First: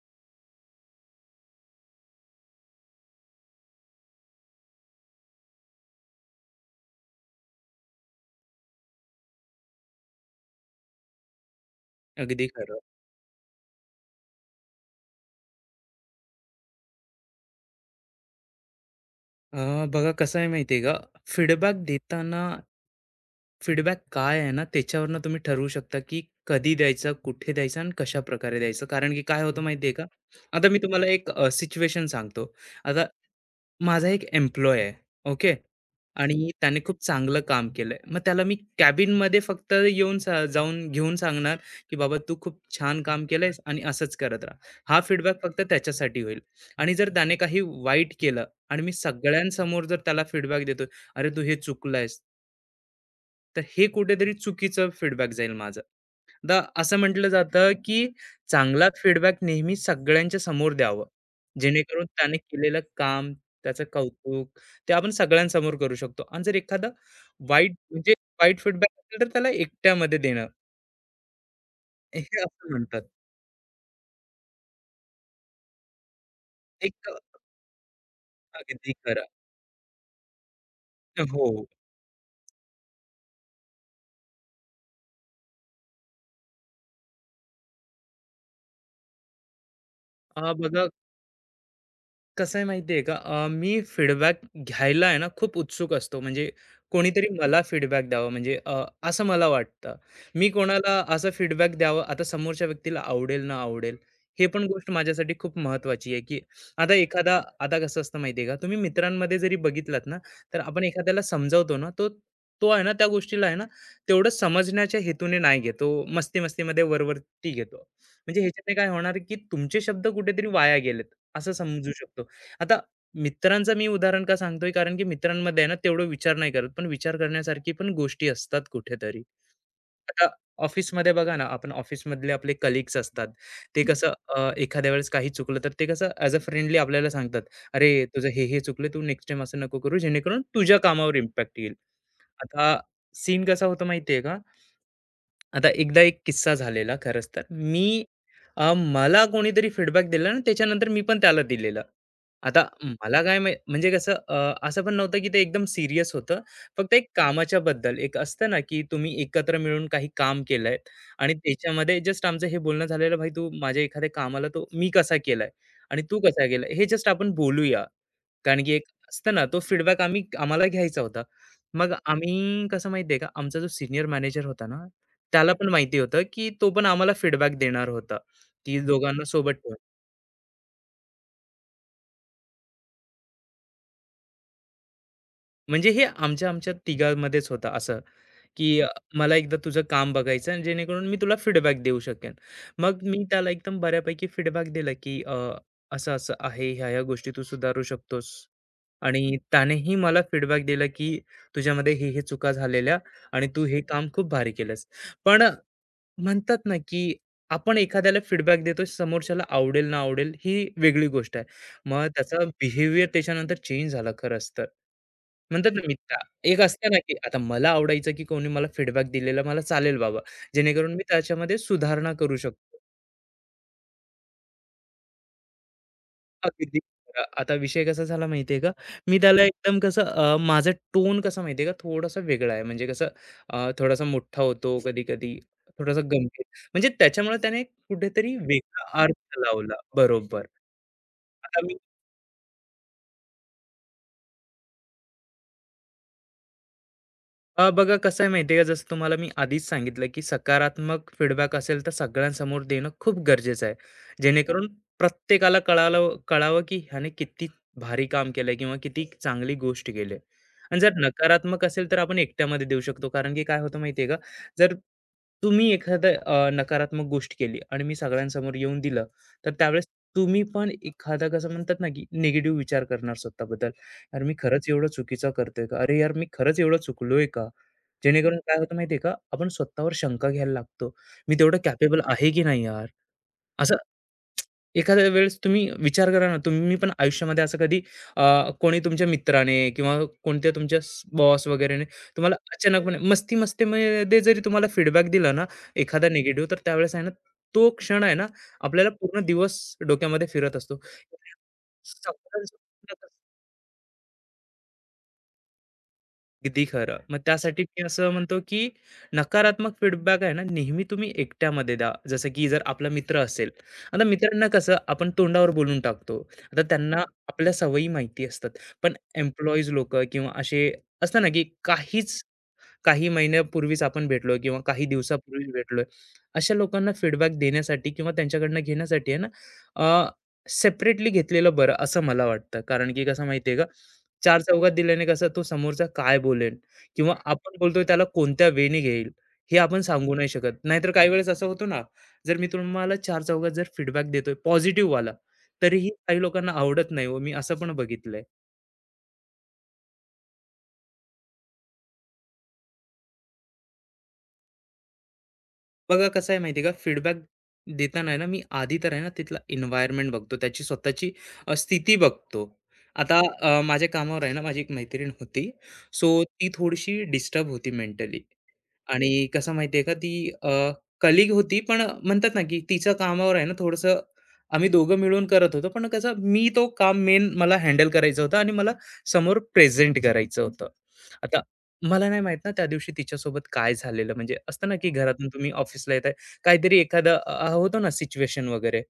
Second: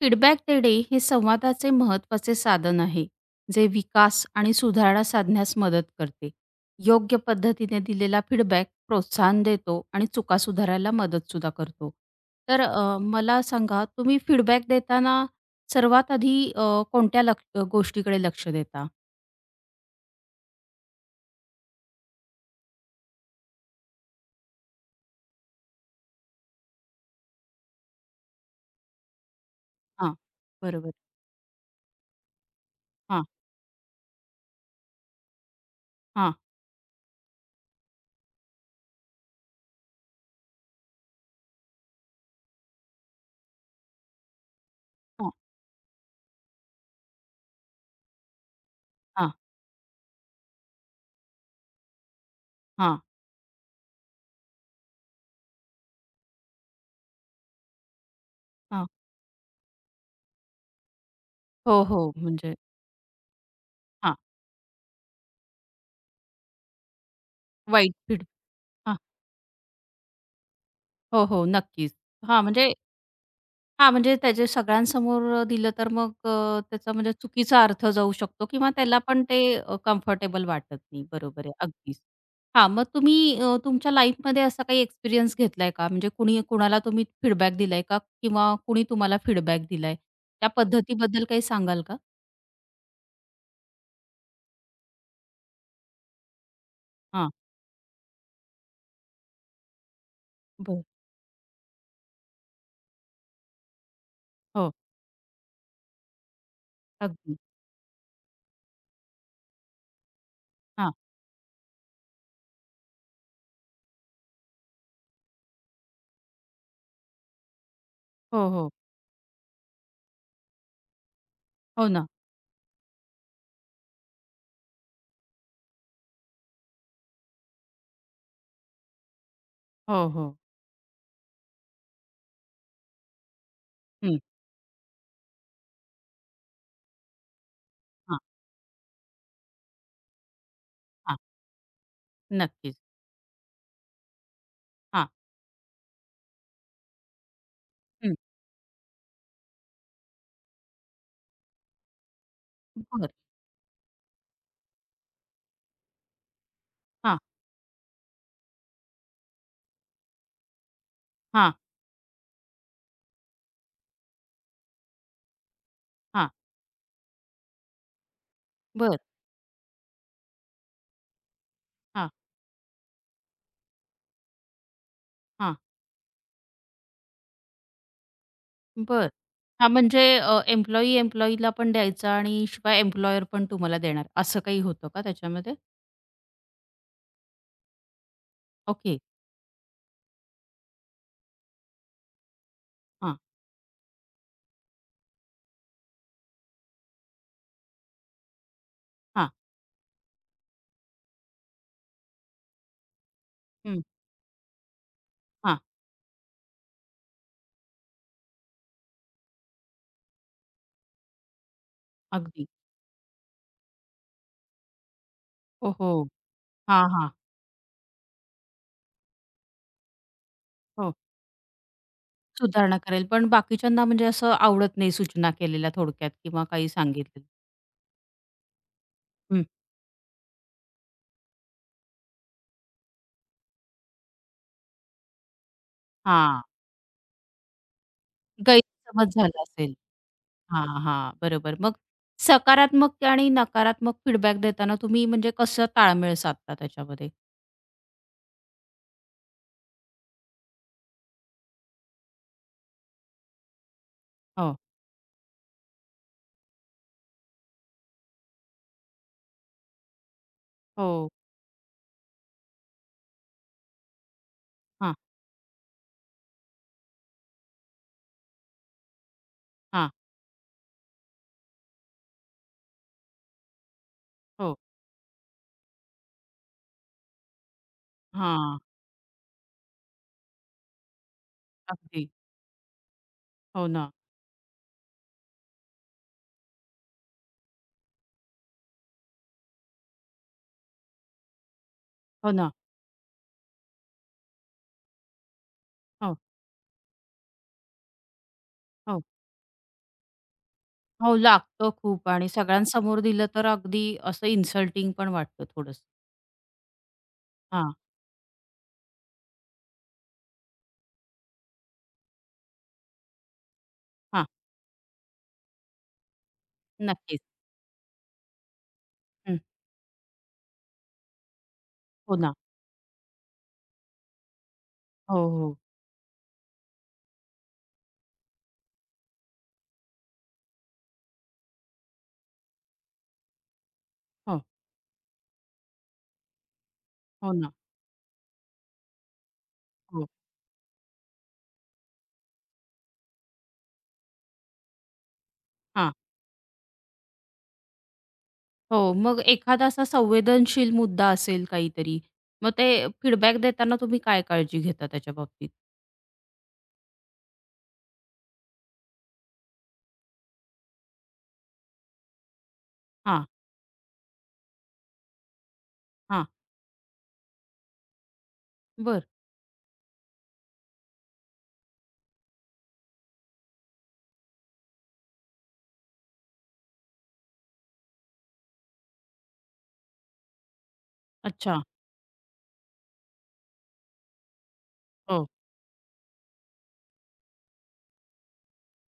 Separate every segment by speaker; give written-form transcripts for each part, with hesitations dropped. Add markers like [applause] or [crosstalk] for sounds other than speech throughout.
Speaker 1: Feedback देणे हे संवादाचे महत्त्वाचे साधन आहे, जे विकास आणि सुधारणा साधण्यास मदत करते. योग्य पद्धतीने दिलेला फीडबॅक प्रोत्साहन देतो आणि चुका सुधारायला मदतसुद्धा करतो.
Speaker 2: अगदी
Speaker 1: तर
Speaker 2: खरं.
Speaker 1: मला सांगा, तुम्ही फीडबॅक देताना सर्वात आधी कोणत्या लक्ष गोष्टीकडे लक्ष देता?
Speaker 2: बघा कसं आहे माहिती का, फीडबॅक देताना फीडबॅक काय आहे ना, त्याच्यावरनं तुम्ही ठरवू शकता, की कधी द्यायचा, कुठे द्यायचा आणि कशा प्रकारे द्यायचं. कारण की काय होतं माहिती आहे का,
Speaker 1: हां,
Speaker 2: आता मी
Speaker 1: बरोबर.
Speaker 2: तुम्हाला एक सिच्युएशन सांगतो. आता
Speaker 1: हां,
Speaker 2: माझा एक एम्प्लॉयी आहे, ओके.
Speaker 1: हां,
Speaker 2: आणि त्याने खूप चांगलं काम केलंय. मग त्याला मी कॅबिनमध्ये फक्त येऊन जाऊन घेऊन सांगणार, की "बाबा तू खूप छान काम केलंयस आणि असंच करत राहा." हा
Speaker 1: हां,
Speaker 2: फीडबॅक फक्त त्याच्यासाठी होईल. आणि जर त्याने काही वाईट केलं आणि मी
Speaker 1: हां,
Speaker 2: सगळ्यांसमोर जर त्याला फीडबॅक देतोय, "अरे, तू हे चुकलं
Speaker 1: हां,
Speaker 2: तर हे कुठेतरी चुकीचं फीडबॅक जाईल माझं." तर असं म्हटलं जातं, की
Speaker 1: हां.
Speaker 2: चांगला फीडबॅक नेहमी सगळ्यांच्या समोर द्यावं.
Speaker 1: हो,
Speaker 2: जेणेकरून
Speaker 1: हो.
Speaker 2: त्याने
Speaker 1: म्हणजे
Speaker 2: केलेलं काम, त्याचं
Speaker 1: हां,
Speaker 2: कौतुक, ते आपण सगळ्यांसमोर करू शकतो. आणि जर एखादा वाईट
Speaker 1: वाईट
Speaker 2: म्हणजे
Speaker 1: फीड
Speaker 2: वाईट
Speaker 1: हां.
Speaker 2: फीडबॅक असेल, तर त्याला एकट्यामध्ये देणं,
Speaker 1: हो, हो. नक्कीच.
Speaker 2: हे
Speaker 1: हां,
Speaker 2: असं
Speaker 1: म्हणजे
Speaker 2: म्हणतात.
Speaker 1: हां, म्हणजे त्याच्या सगळ्यांसमोर दिलं तर मग त्याचा
Speaker 2: एक
Speaker 1: म्हणजे चुकीचा अर्थ जाऊ शकतो किंवा
Speaker 2: अगदी
Speaker 1: त्याला पण
Speaker 2: खरं.
Speaker 1: ते कम्फर्टेबल वाटत नाही.
Speaker 2: हो.
Speaker 1: बरोबर आहे, अगदीच. हां, मग तुम्ही तुमच्या लाईफमध्ये असा काही एक्सपिरियन्स घेतलाय का? म्हणजे कुणी कुणाला तुम्ही फीडबॅक दिलाय का? किंवा कुणी तुम्हाला फीडबॅक दिलाय? त्या
Speaker 2: बघा
Speaker 1: पद्धतीबद्दल काही सांगाल का?
Speaker 2: कसं आहे माहिती आहे का? मी फीडबॅक घ्यायला आहे ना, खूप उत्सुक असतो. म्हणजे कोणीतरी
Speaker 1: हां,
Speaker 2: मला फीडबॅक द्यावा म्हणजे असं मला वाटतं. मी
Speaker 1: बरं.
Speaker 2: कोणाला असा फीडबॅक द्यावा, आता समोरच्या व्यक्तीला आवडेल ना आवडेल, हे पण
Speaker 1: हो,
Speaker 2: गोष्ट माझ्यासाठी खूप महत्त्वाची आहे, की आता
Speaker 1: अगदी.
Speaker 2: एखादा आता कसं असतं माहिती आहे का? तुम्ही मित्रांमध्ये जरी बघितलात ना, तर आपण
Speaker 1: हां.
Speaker 2: एखाद्याला समजावतो ना, तो तो आहे ना, त्या गोष्टीला आहे ना, तेवढं समजण्याच्या हेतूने नाही घेत. तो मस्ती-मस्तीमध्ये वरवरती घेतो. म्हणजे
Speaker 1: हो, हो.
Speaker 2: ह्याच्याने काय होणार, की तुमचे शब्द कुठेतरी वाया गेलेत, असं
Speaker 1: हो
Speaker 2: समजू
Speaker 1: ना.
Speaker 2: शकतो. आता मित्रांचं मी उदाहरण का सांगतोय कारण की मित्रांमध्ये आहे ना तेवढं विचार नाही करत पण विचार करण्यासारखी पण गोष्टी असतात कुठेतरी
Speaker 1: हो,
Speaker 2: आता
Speaker 1: हो.
Speaker 2: ऑफिसमध्ये बघा ना आपण ऑफिसमधले आपले कलिग्स असतात ते कसं
Speaker 1: हं.
Speaker 2: एखाद्या वेळेस काही चुकलं तर ते कसं ॲज अ फ्रेंडली आपल्याला सांगतात अरे
Speaker 1: हां,
Speaker 2: तुझं हे हे चुकलं तू नेक्स्ट टाइम असं नको करू जेणेकरून तुझ्या कामावर
Speaker 1: हां.
Speaker 2: इम्पॅक्ट येईल
Speaker 1: नक्कीच.
Speaker 2: आता सीन कसा होतो माहितीये का
Speaker 1: हां.
Speaker 2: आता एकदा एक किस्सा झालेला खरंच तर
Speaker 1: हं.
Speaker 2: मला कोणीतरी फीडबॅक दिला ना त्याच्यानंतर मी पण त्याला दिलेलं. आता
Speaker 1: बरं.
Speaker 2: मला काय म्हणजे कसं असं पण नव्हतं की ते एकदम सीरियस होतं. फक्त एक
Speaker 1: हां,
Speaker 2: कामाच्या बद्दल एक असतं ना की तुम्ही एकत्र मिळून काही काम केलंय आणि
Speaker 1: हां,
Speaker 2: त्याच्यामध्ये जस्ट आमचं हे बोलणं झालेलं, "भाई तू माझ्या एखाद्या कामाला तो मी कसा केलाय आणि तू
Speaker 1: हां.
Speaker 2: कसा केलाय हे जस्ट आपण बोलूया." कारण की एक
Speaker 1: बरं.
Speaker 2: असतं ना, तो फीडबॅक आम्हाला घ्यायचा होता. मग
Speaker 1: हां,
Speaker 2: आम्ही कसं माहिती आहे का, आमचा जो सिनियर मॅनेजर होता ना, त्याला
Speaker 1: हां.
Speaker 2: पण माहिती होतं, की तो पण आम्हाला फीडबॅक देणार होता, की
Speaker 1: बरं.
Speaker 2: दोघांना सोबत
Speaker 1: हां,
Speaker 2: ठेवा.
Speaker 1: म्हणजे एम्प्लॉयी एम्प्लॉयीला पण द्यायचा आणि शिवाय एम्प्लॉयर पण तुम्हाला देणार, असं काही होतं का त्याच्यामध्ये?
Speaker 2: म्हणजे हे आमच्या-आमच्या तिघांमध्येच होतं असं. की
Speaker 1: ओके.
Speaker 2: मला एकदा तुझं काम बघायचं आणि जेणेकरून मी तुला फीडबॅक देऊ शकेन. मग
Speaker 1: हां,
Speaker 2: मी त्याला एकदम बऱ्यापैकी फीडबॅक दिला, की असं-असं आहे, ह्या-ह्या गोष्टी तू सुधारू शकतोस.
Speaker 1: हां.
Speaker 2: आणि त्यानेही मला फीडबॅक दिला, की तुझ्यामध्ये हे-हे चुका झालेल्या आणि तू हे
Speaker 1: हं,
Speaker 2: काम खूप भारी केलंस. पण
Speaker 1: हां.
Speaker 2: म्हणतात ना, की आपण एखाद्याला फीडबॅक देतोय, समोरच्याला आवडेल ना आवडेल ही वेगळी गोष्ट आहे. मग त्याचा
Speaker 1: अगदी.
Speaker 2: बिहेवियर त्याच्यानंतर चेंज झाला खरंच तर. म्हणतात
Speaker 1: हो,
Speaker 2: ना,
Speaker 1: हो.
Speaker 2: एक
Speaker 1: हां,
Speaker 2: असतं ना,
Speaker 1: हां.
Speaker 2: की आता मला आवडायचं, की कोणी मला फीडबॅक दिलेला मला चालेल बाबा, जेणेकरून
Speaker 1: हो.
Speaker 2: मी त्याच्यामध्ये सुधारणा करू
Speaker 1: सुधारणा
Speaker 2: शकतो.
Speaker 1: करेल, पण बाकीच्यांना म्हणजे असं आवडत नाही सूचना केलेल्या थोडक्यात किंवा काही
Speaker 2: अगदी खरं.
Speaker 1: सांगितलेलं.
Speaker 2: आता विषय कसा झाला माहिती का? मी त्याला
Speaker 1: हं.
Speaker 2: एकदम कसं माझा टोन कसा माहिती का, थोडासा वेगळा आहे. म्हणजे कसं थोडासा मोठा होतो कधी-कधी, थोडासा
Speaker 1: हां.
Speaker 2: गंभीर. म्हणजे त्याच्यामुळे त्याने कुठेतरी वेगळा
Speaker 1: गैरसमज
Speaker 2: अर्थ
Speaker 1: झाला असेल.
Speaker 2: लावला. बरोबर.
Speaker 1: हां, हां. बरोबर.
Speaker 2: आता
Speaker 1: मग सकारात्मक आणि नकारात्मक फीडबॅक देताना तुम्ही म्हणजे कसं ताळमेळ साधता त्याच्यामध्ये?
Speaker 2: बघा कसं आहे माहिती आहे का जसं तुम्हाला मी आधीच सांगितलं की सकारात्मक फीडबॅक असेल तर सगळ्यांसमोर देणं खूप गरजेचं आहे
Speaker 1: हो,
Speaker 2: जेणेकरून प्रत्येकाला कळावं की ह्याने किती भारी काम केलंय किंवा किती चांगली गोष्ट केली आणि जर
Speaker 1: हो.
Speaker 2: नकारात्मक असेल तर आपण एकट्यामध्ये देऊ शकतो कारण की काय होतं माहिती आहे का जर
Speaker 1: हां,
Speaker 2: तुम्ही एखादं नकारात्मक गोष्ट केली आणि मी सगळ्यांसमोर येऊन दिलं तर त्यावेळेस
Speaker 1: हां.
Speaker 2: तुम्ही पण एखादा कसं म्हणतात ना की निगेटिव्ह विचार करणार स्वतःबद्दल "यार, मी
Speaker 1: हो.
Speaker 2: खरंच एवढं चुकीचा करतोय का? अरे यार, मी खरंच एवढं चुकलोय का?" जेणेकरून काय
Speaker 1: हां.
Speaker 2: होतं माहिती आहे का, आपण स्वतःवर शंका घ्यायला लागतो. "मी तेवढं कॅपेबल
Speaker 1: अगदी.
Speaker 2: आहे की नाही यार?"
Speaker 1: हो
Speaker 2: असं
Speaker 1: ना,
Speaker 2: एखाद्या वेळेस तुम्ही विचार करा ना, तुम्ही पण आयुष्यामध्ये असं कधी अ, कोणी तुमच्या मित्राने किंवा कोणत्या तुमच्या बॉस वगैरेने
Speaker 1: हो
Speaker 2: तुम्हाला
Speaker 1: ना.
Speaker 2: अचानकपणे मस्ती-मस्तीमध्ये जरी तुम्हाला फीडबॅक दिला ना, एखादा
Speaker 1: हो,
Speaker 2: निगेटिव्ह, तर त्यावेळेस आहे ना, तो क्षण आहे ना, आपल्याला
Speaker 1: हो.
Speaker 2: पूर्ण दिवस डोक्यामध्ये फिरत असतो.
Speaker 1: हो, लागतं खूप आणि सगळ्यांसमोर दिलं तर अगदी असं इन्सल्टिंग पण वाटतं थोडंसं.
Speaker 2: अगदी खरं. मग त्यासाठी
Speaker 1: हां,
Speaker 2: मी असं म्हणतो, की नकारात्मक फीडबॅक आहे ना, नेहमी तुम्ही एकट्यामध्ये द्या. जसं की जर आपला मित्र असेल, आता
Speaker 1: हा,
Speaker 2: मित्रांना कसं आपण तोंडावर बोलून टाकतो. आता त्यांना
Speaker 1: नक्कीच.
Speaker 2: आपल्या सवयी माहिती असतात. पण
Speaker 1: हं.
Speaker 2: एम्प्लॉईज लोकं किंवा असे असतं ना, की
Speaker 1: हो ना.
Speaker 2: काही महिन्यापूर्वीच आपण भेटलोय किंवा काही
Speaker 1: हो,
Speaker 2: दिवसापूर्वीच
Speaker 1: हो.
Speaker 2: भेटलोय. अशा लोकांना फीडबॅक देण्यासाठी किंवा त्यांच्याकडनं घेण्यासाठी आहे ना सेपरेटली घेतलेलं बरं असं मला वाटतं. कारण की कसं माहिती का, चार
Speaker 1: हो,
Speaker 2: चौघात दिल्याने कसं तो समोरचा काय बोलेल किंवा
Speaker 1: हो ना.
Speaker 2: आपण बोलतोय त्याला कोणत्या वेने घेईल हे आपण
Speaker 1: हो.
Speaker 2: सांगू नाही शकत. नाहीतर काही वेळेस असं होतं ना, जर मी तुम्हाला चार चौघात जर फीडबॅक देतोय पॉझिटिव्हवाला, तरीही
Speaker 1: हां.
Speaker 2: काही लोकांना आवडत नाही हो. मी असं पण बघितलंय.
Speaker 1: हो, मग एखादा असा संवेदनशील मुद्दा असेल काहीतरी, मग ते फीडबॅक देताना तुम्ही काय काळजी घेता त्याच्या बाबतीत?
Speaker 2: बघा कसं आहे माहिती आहे का फीडबॅक देताना आहे ना मी आधी तर आहे ना तिथला एन्व्हायरमेंट बघतो त्याची स्वतःची स्थिती बघतो. आता
Speaker 1: हां,
Speaker 2: माझ्या कामावर आहे ना माझी एक मैत्रीण होती. सो
Speaker 1: हां.
Speaker 2: ती थोडीशी डिस्टर्ब होती मेंटली.
Speaker 1: बरं.
Speaker 2: आणि कसं माहितीये का ती अ, कलीग होती, पण म्हणतात ना, की तिच्या कामावर आहे ना थोडंसं आम्ही दोघं मिळून करत होतो. पण कसं मी तो काम मेन मला हँडल करायचं होतं आणि मला समोर प्रेझेंट करायचं होतं. आता
Speaker 1: अच्छा.
Speaker 2: मला नाही माहीत ना त्या दिवशी तिच्यासोबत काय झालेलं म्हणजे असतं ना, की
Speaker 1: हो.
Speaker 2: घरातून तुम्ही ऑफिसला येताय, काहीतरी एखादं होतं ना सिच्युएशन वगैरे.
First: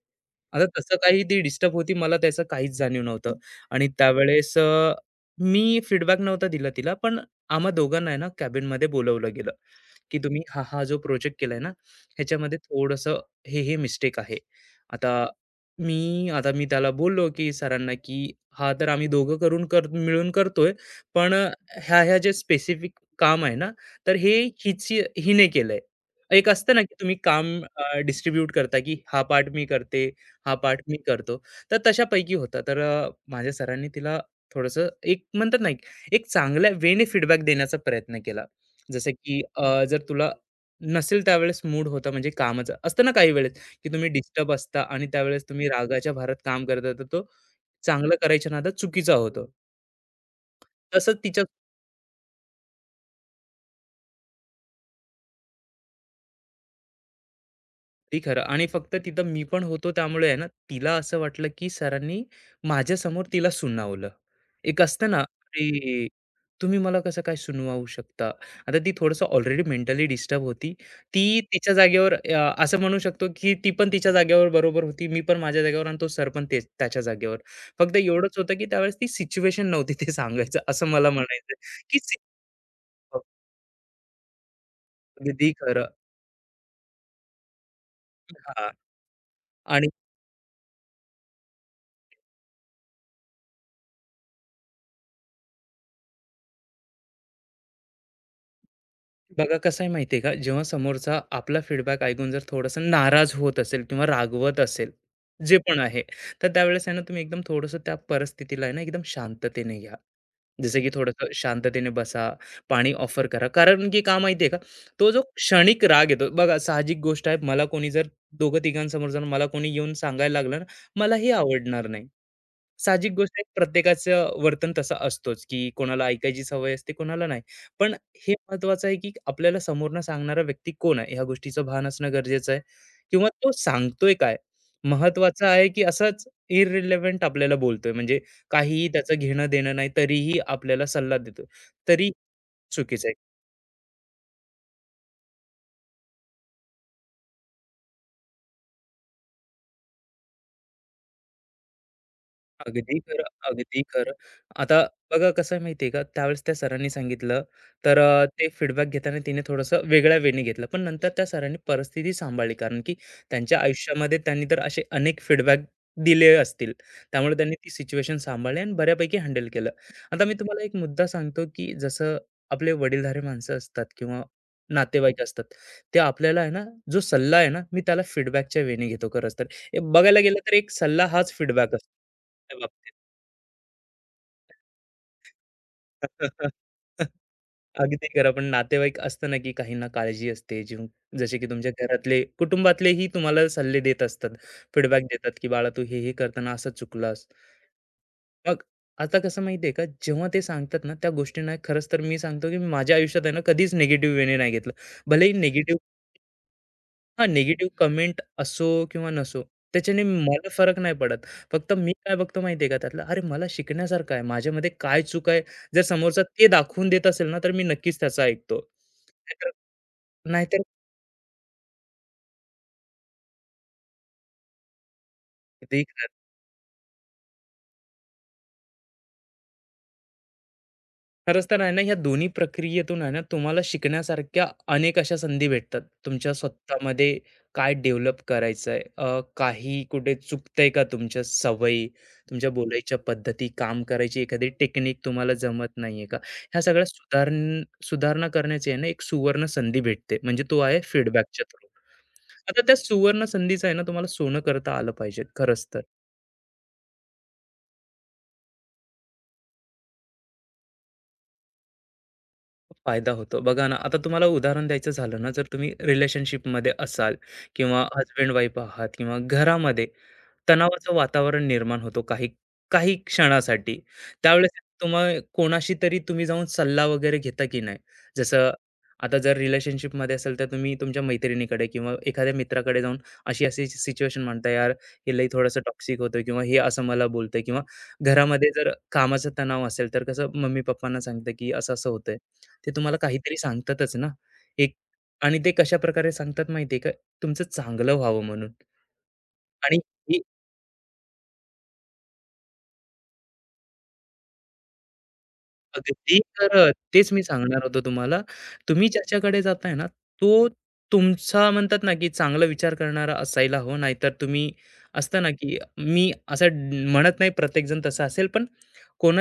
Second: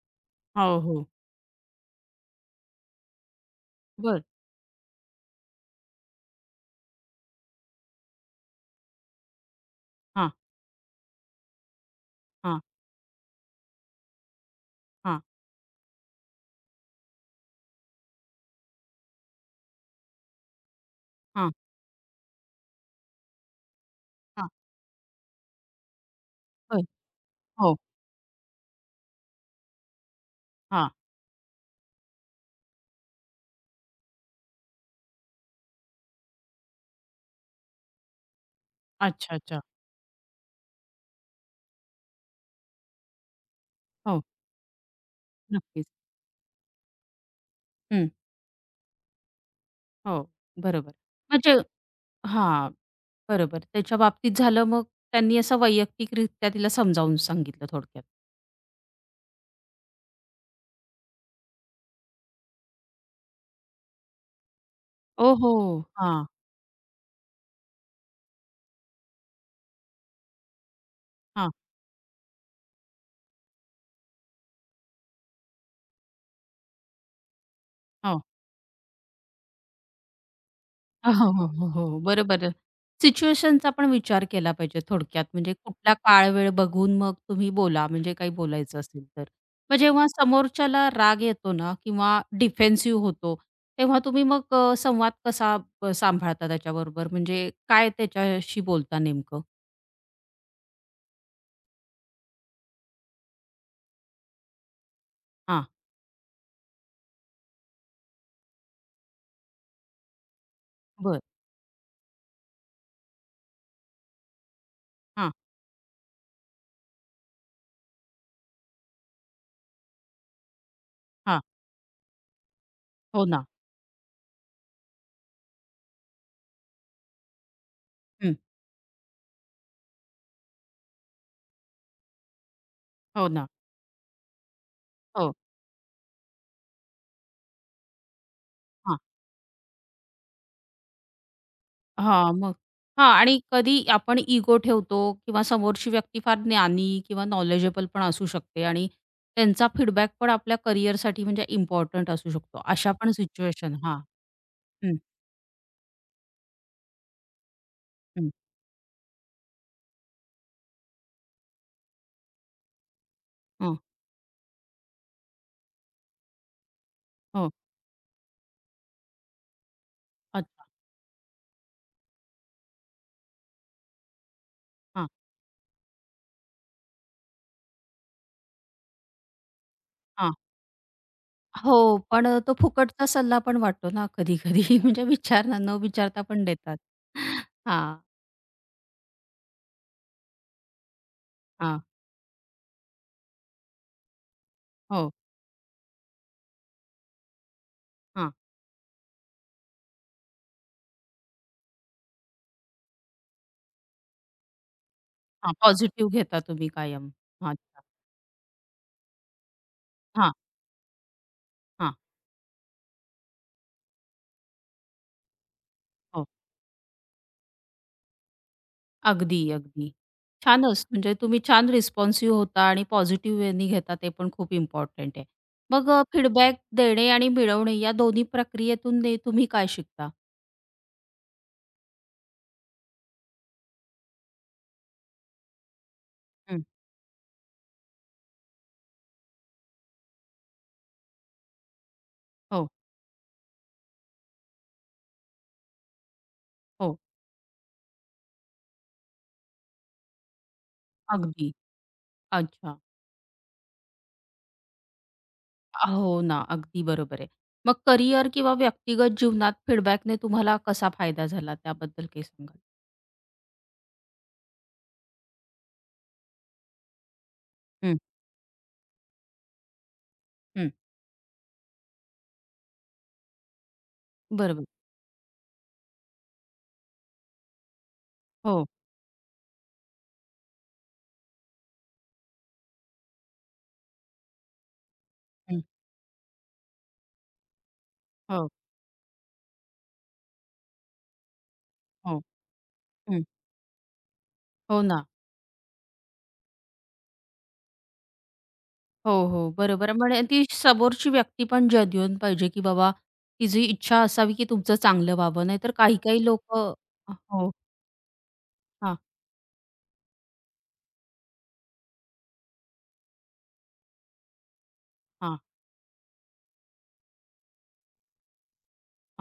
Speaker 2: आता
Speaker 1: हो,
Speaker 2: तसं
Speaker 1: हो.
Speaker 2: काही ती डिस्टर्ब होती, मला त्याचं काहीच जाणीव नव्हतं आणि
Speaker 1: बरं.
Speaker 2: त्यावेळेस मी फीडबॅक नव्हता दिला तिला, पण आम्हा दोघांना आहे ना कॅबिनमध्ये बोलावलं गेलं. की
Speaker 1: हां,
Speaker 2: तुम्ही हा हा जो प्रोजेक्ट केलाय ना ह्याच्यामध्ये
Speaker 1: हां,
Speaker 2: थोडंसं हे हे मिस्टेक आहे
Speaker 1: हां,
Speaker 2: आता मी मी त्याला बोललो की सरांना की हा तर आम्ही दोघं करून कर मिळून करतोय पण
Speaker 1: हां,
Speaker 2: ह्या ह्या जे स्पेसिफिक काम आहे ना तर हे
Speaker 1: हां.
Speaker 2: हिच हिने केलंय एक असतं ना
Speaker 1: बरं.
Speaker 2: की तुम्ही काम
Speaker 1: हो.
Speaker 2: डिस्ट्रीब्यूट करता की हा पार्ट मी करते हा पार्ट
Speaker 1: हां.
Speaker 2: मी करतो तर तशापैकी होता तर माझ्या सरांनी तिला थोडंसं एक म्हणतात ना एक एक चांगल्या वेने फीडबॅक देण्याचा प्रयत्न केला जसं
Speaker 1: अच्छा,
Speaker 2: की
Speaker 1: अच्छा.
Speaker 2: जर तुला नसेल त्यावेळेस मूड होता म्हणजे कामाचा असतं ना काही वेळेस की तुम्ही
Speaker 1: हो,
Speaker 2: डिस्टर्ब असता आणि त्यावेळेस तुम्ही
Speaker 1: नक्कीच.
Speaker 2: रागाच्या भारत काम करता तर तो चांगलं करायच्या नादात चुकीचा होतो
Speaker 1: हो, बरोबर.
Speaker 2: तसंच
Speaker 1: मग
Speaker 2: तिच्या
Speaker 1: जे हां, बरोबर. त्याच्या बाबतीत झालं मग त्यांनी असं वैयक्तिकरित्या तिला समजावून सांगितलं थोडक्यात.
Speaker 2: ती खरं आणि फक्त तिथं मी पण होतो त्यामुळे आहे ना तिला असं वाटलं की सरांनी माझ्यासमोर तिला सुनावलं एक असतं ना,
Speaker 1: ओहो!
Speaker 2: "अरे,
Speaker 1: हां,
Speaker 2: तुम्ही मला कसं काय सुनवावू शकता?" आता ती थोडंसं ऑलरेडी मेंटली डिस्टर्ब होती. ती
Speaker 1: हां,
Speaker 2: तिच्या जागेवर असं म्हणू शकतो, की ती पण तिच्या जागेवर बरोबर होती. मी पण माझ्या जागेवर आणि तो सर पण तेच त्याच्या जागेवर. फक्त
Speaker 1: हो.
Speaker 2: एवढंच होतं, की त्यावेळेस ती सिच्युएशन नव्हती ते सांगायचं असं मला
Speaker 1: [laughs] हो, हो,
Speaker 2: म्हणायचंय,
Speaker 1: हो, हो.
Speaker 2: की
Speaker 1: बरोबर. सिच्युएशनचा पण विचार केला पाहिजे थोडक्यात.
Speaker 2: अगदी
Speaker 1: म्हणजे
Speaker 2: खरं.
Speaker 1: कुठला काळ वेळ बघून मग तुम्ही बोला म्हणजे काही
Speaker 2: हां.
Speaker 1: बोलायचं असेल तर. मग
Speaker 2: आणि
Speaker 1: जेव्हा समोरच्याला राग येतो ना किंवा डिफेन्सिव्ह होतो, तेव्हा तुम्ही मग संवाद कसा सांभाळता त्याच्याबरोबर? म्हणजे काय त्याच्याशी बोलता नेमकं?
Speaker 2: बघा कसं आहे माहिती का जेव्हा समोरचा आपला फीडबॅक ऐकून जर थोडासा नाराज होत असेल किंवा रागवत असेल जे
Speaker 1: हां,
Speaker 2: पण आहे तर त्यावेळेस आहे ना तुम्ही एकदम थोडंसं त्या परिस्थितीला आहे ना एकदम शांततेने घ्या जसं की
Speaker 1: बरं.
Speaker 2: थोडंसं शांततेने बसा पाणी ऑफर करा कारण की का माहिती आहे का तो जो
Speaker 1: हां.
Speaker 2: क्षणिक राग येतो बघा साहजिक गोष्ट आहे मला कोणी जर दोघं तिघांसमोर जर मला कोणी येऊन सांगायला लागलं ना मलाही
Speaker 1: हां,
Speaker 2: आवडणार नाही साहजिक
Speaker 1: हो
Speaker 2: गोष्ट आहे
Speaker 1: ना.
Speaker 2: प्रत्येकाचं वर्तन तसं असतोच, की कोणाला ऐकायची सवय असते, कोणाला नाही. पण हे
Speaker 1: हं.
Speaker 2: महत्त्वाचं आहे, की आपल्याला समोरनं सांगणारा व्यक्ती कोण आहे, ह्या गोष्टीचं भान असणं गरजेचं आहे किंवा
Speaker 1: हो ना.
Speaker 2: तो सांगतोय काय?
Speaker 1: हो.
Speaker 2: महत्त्वाचं आहे, की असाच इर्रिलेव्हंट आपल्याला बोलतोय म्हणजे काहीही
Speaker 1: हां.
Speaker 2: त्याचं घेणं-देणं नाही, तरीही आपल्याला सल्ला देतोय. तरी
Speaker 1: हां, मग हां
Speaker 2: चुकीचं आहे.
Speaker 1: आणि कधी आपण इगो ठेवतो किंवा समोरची व्यक्ती फार ज्ञानी किंवा नॉलेजेबल पण असू शकते आणि त्यांचा फीडबॅक पण आपल्या करिअरसाठी म्हणजे इम्पॉर्टंट असू शकतो. अशा
Speaker 2: अगदी
Speaker 1: पण
Speaker 2: खरं,
Speaker 1: सिच्युएशन
Speaker 2: अगदी
Speaker 1: हां.
Speaker 2: खरं. आता
Speaker 1: हं,
Speaker 2: बघा कसं आहे माहिती आहे का, त्यावेळेस त्या सरांनी सांगितलं, तर
Speaker 1: हं.
Speaker 2: ते फीडबॅक घेताना तिने थोडंसं वेगळ्या वेने घेतलं. पण नंतर त्या सरांनी परिस्थिती सांभाळली, कारण की त्यांच्या
Speaker 1: हं,
Speaker 2: आयुष्यामध्ये त्यांनी तर असे अनेक फीडबॅक दिले असतील. त्यामुळे
Speaker 1: हो.
Speaker 2: त्यांनी ती सिच्युएशन सांभाळली आणि बऱ्यापैकी हँडल केलं. आता मी तुम्हाला
Speaker 1: अच्छा.
Speaker 2: एक मुद्दा सांगतो, की जसं आपले वडीलधारी माणसं असतात किंवा
Speaker 1: हां,
Speaker 2: नातेवाईक असतात, ते आपल्याला आहे ना, जो सल्ला आहे ना, मी त्याला फीडबॅकच्या वेने घेतो खरंच तर. हे बघायला
Speaker 1: हां.
Speaker 2: गेलं तर एक सल्ला हाच फीडबॅक असतो.
Speaker 1: हो, पण तो
Speaker 2: त्या बाबतीत.
Speaker 1: फुकटचा सल्ला पण वाटतो ना कधी-कधी [laughs] म्हणजे विचारणार न विचारता पण
Speaker 2: [laughs]
Speaker 1: देतात. हां,
Speaker 2: अगदी खरं. पण नातेवाईक असतं ना, की काहींना काळजी असते. जसे की तुमच्या
Speaker 1: हां.
Speaker 2: घरातले, कुटुंबातलेही तुम्हाला सल्ले देत असतात, फीडबॅक
Speaker 1: हो.
Speaker 2: देतात, की "बाळा तू हे-हे करताना असं चुकलास."
Speaker 1: हां,
Speaker 2: मग आता कसं माहिती आहे का, जेव्हा ते सांगतात ना, त्या गोष्टींना खरंच तर मी सांगतो, की मी माझ्या आयुष्यात आहे ना, कधीच निगेटिव्ह वेने नाही घेतलं. भलेही
Speaker 1: हां.
Speaker 2: निगेटिव्ह
Speaker 1: पॉझिटिव्ह घेता तुम्ही कायम. हां
Speaker 2: निगेटिव्ह
Speaker 1: अच्छा.
Speaker 2: कमेंट असो किंवा नसो, त्याच्याने
Speaker 1: हां,
Speaker 2: मला फरक नाही पडत. फक्त मी
Speaker 1: हां.
Speaker 2: काय बघतो माहिती आहे का त्यातलं, अरे मला शिकण्यासारखं आहे, माझ्यामध्ये काय चूक आहे? जर समोरचा
Speaker 1: हो.
Speaker 2: ते दाखवून देत असेल ना, तर मी नक्कीच त्याचं ऐकतो.
Speaker 1: अगदी,
Speaker 2: नाहीतर
Speaker 1: अगदी. छानच म्हणजे तुम्ही छान रिस्पॉन्सिव्ह होता आणि पॉझिटिव्ह वेनी घेता ते पण खूप इम्पॉर्टंट आहे. मग
Speaker 2: नाहीतर
Speaker 1: फीडबॅक देणे आणि मिळवणे या दोन्ही प्रक्रियेतून ने तुम्ही काय शिकता?
Speaker 2: खरंच तर आहे ना, ह्या दोन्ही प्रक्रियेतून आहे ना, तुम्हाला शिकण्यासारख्या अनेक अशा संधी भेटतात. तुमच्या
Speaker 1: हं.
Speaker 2: स्वतःमध्ये काय डेव्हलप करायचं आहे? काही कुठे चुकतंय का तुमच्या सवयी, तुमच्या
Speaker 1: हो,
Speaker 2: बोलायच्या पद्धती, काम करायची एखादी टेक्निक तुम्हाला जमत नाहीये का? ह्या सगळ्या
Speaker 1: हो.
Speaker 2: सुधारणा करण्याची आहे ना, एक सुवर्ण संधी भेटते. म्हणजे तो आहे फीडबॅकच्या
Speaker 1: अगदी.
Speaker 2: थ्रू. आता त्या
Speaker 1: अच्छा.
Speaker 2: सुवर्ण संधीचं आहे ना, तुम्हाला सोनं करता आलं पाहिजे खरंच तर.
Speaker 1: हो ना, अगदी बरोबर आहे. मग करिअर किंवा व्यक्तिगत जीवनात फीडबॅकने तुम्हाला कसा फायदा झाला त्याबद्दल काही सांगाल?
Speaker 2: फायदा होतो. बघा ना, आता तुम्हाला उदाहरण द्यायचं झालं ना, जर तुम्ही रिलेशनशिपमध्ये असाल किंवा
Speaker 1: हं.
Speaker 2: हजबंड-वाईफ आहात किंवा घरामध्ये,
Speaker 1: हं.
Speaker 2: तणावाचं वातावरण निर्माण होतो काही काही क्षणासाठी. त्यावेळेस
Speaker 1: बरोबर.
Speaker 2: तुम्ही कोणाशी तरी तुम्ही जाऊन सल्ला वगैरे घेता की नाही? जसं
Speaker 1: हो.
Speaker 2: आता जर रिलेशनशिपमध्ये असेल तर तुम्ही तुमच्या मैत्रिणीकडे किंवा एखाद्या मित्राकडे जाऊन अशी-अशी सिच्युएशन म्हणता, "यार, हे लई थोडंसं
Speaker 1: हं.
Speaker 2: टॉक्सिक होतं" किंवा "हे असं मला बोलतंय" किंवा
Speaker 1: हो,
Speaker 2: घरामध्ये जर कामाचा तणाव असेल तर कसं मम्मी-पप्पांना सांगतं की असं-असं होतंय.
Speaker 1: हो.
Speaker 2: ते तुम्हाला
Speaker 1: हं.
Speaker 2: काहीतरी सांगतातच ना. एक
Speaker 1: हो ना.
Speaker 2: आणि ते कशाप्रकारे सांगतात माहिती का? तुमचं चांगलं व्हावं म्हणून
Speaker 1: हो, हो.
Speaker 2: आणि
Speaker 1: बरोबर. म्हणजे ती समोरची व्यक्ती पण जेन्युइन पाहिजे, की बाबा तिची इच्छा असावी, की तुमचं चांगलं व्हावं. नाहीतर
Speaker 2: अगदी
Speaker 1: काही-काही लोक,
Speaker 2: खरं. तेच मी
Speaker 1: हो.
Speaker 2: सांगणार होतो तुम्हाला. तुम्ही
Speaker 1: हां,
Speaker 2: ज्याच्याकडे जाताय ना, तो तुमचा म्हणतात ना, की चांगला विचार करणारा असायला हवा. नाहीतर तुम्ही असता ना,
Speaker 1: हां,
Speaker 2: की मी असं म्हणत नाही प्रत्येकजण तसा असेल, पण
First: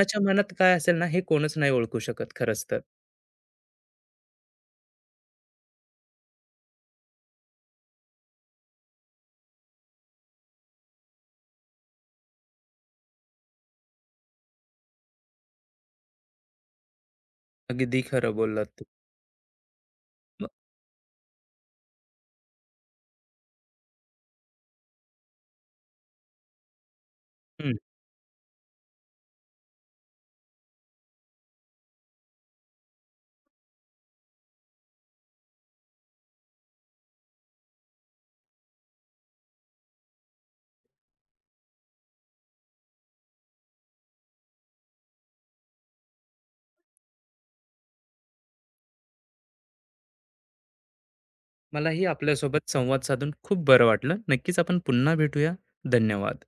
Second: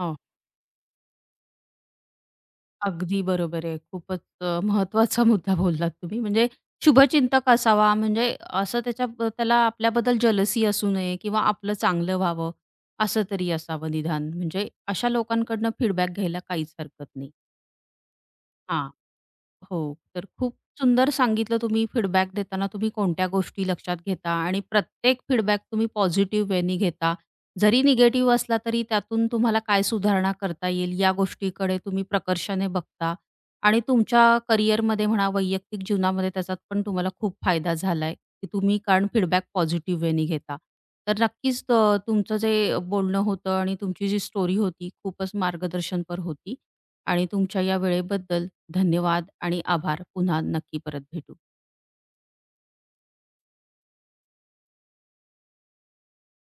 Speaker 1: हो.
Speaker 2: मनात काय असेल ना, हे कोणच नाही ओळखू शकत खरंच तर.
Speaker 1: अगदी बरोबर आहे. खूपच महत्त्वाचा मुद्दा बोललात तुम्ही. म्हणजे शुभचिंतक असावा, म्हणजे असं त्याच्या त्याला आपल्याबद्दल जलसी असू नये किंवा आपलं चांगलं व्हावं, असं तरी असावं निदान. म्हणजे अशा लोकांकडनं फीडबॅक घ्यायला काहीच हरकत नाही.
Speaker 2: अगदी खरं बोललात तुम्ही.
Speaker 1: हां. हो. तर
Speaker 2: मग
Speaker 1: खूप सुंदर सांगितलं तुम्ही फीडबॅक देताना तुम्ही कोणत्या गोष्टी लक्षात घेता आणि प्रत्येक फीडबॅक तुम्ही पॉझिटिव्ह वेनी घेता.
Speaker 2: हं.
Speaker 1: जरी निगेटिव्ह असला तरी त्यातून तुम्हाला काय सुधारणा करता येईल या गोष्टीकडे तुम्ही प्रकर्षाने बघता आणि तुमच्या करिअरमध्ये म्हणा, वैयक्तिक जीवनामध्ये त्याचा पण तुम्हाला खूप फायदा झालाय, की तुम्ही कारण फीडबॅक पॉझिटिव्ह वेनी घेता. तर नक्कीच तुमचं जे बोलणं होतं आणि तुमची जी स्टोरी होती खूपच मार्गदर्शनपर होती आणि तुमच्या या वेळेबद्दल धन्यवाद आणि आभार. पुन्हा नक्की परत भेटू.
Speaker 2: मलाही आपल्यासोबत संवाद साधून खूप बरं वाटलं. नक्कीच आपण पुन्हा भेटूया. धन्यवाद.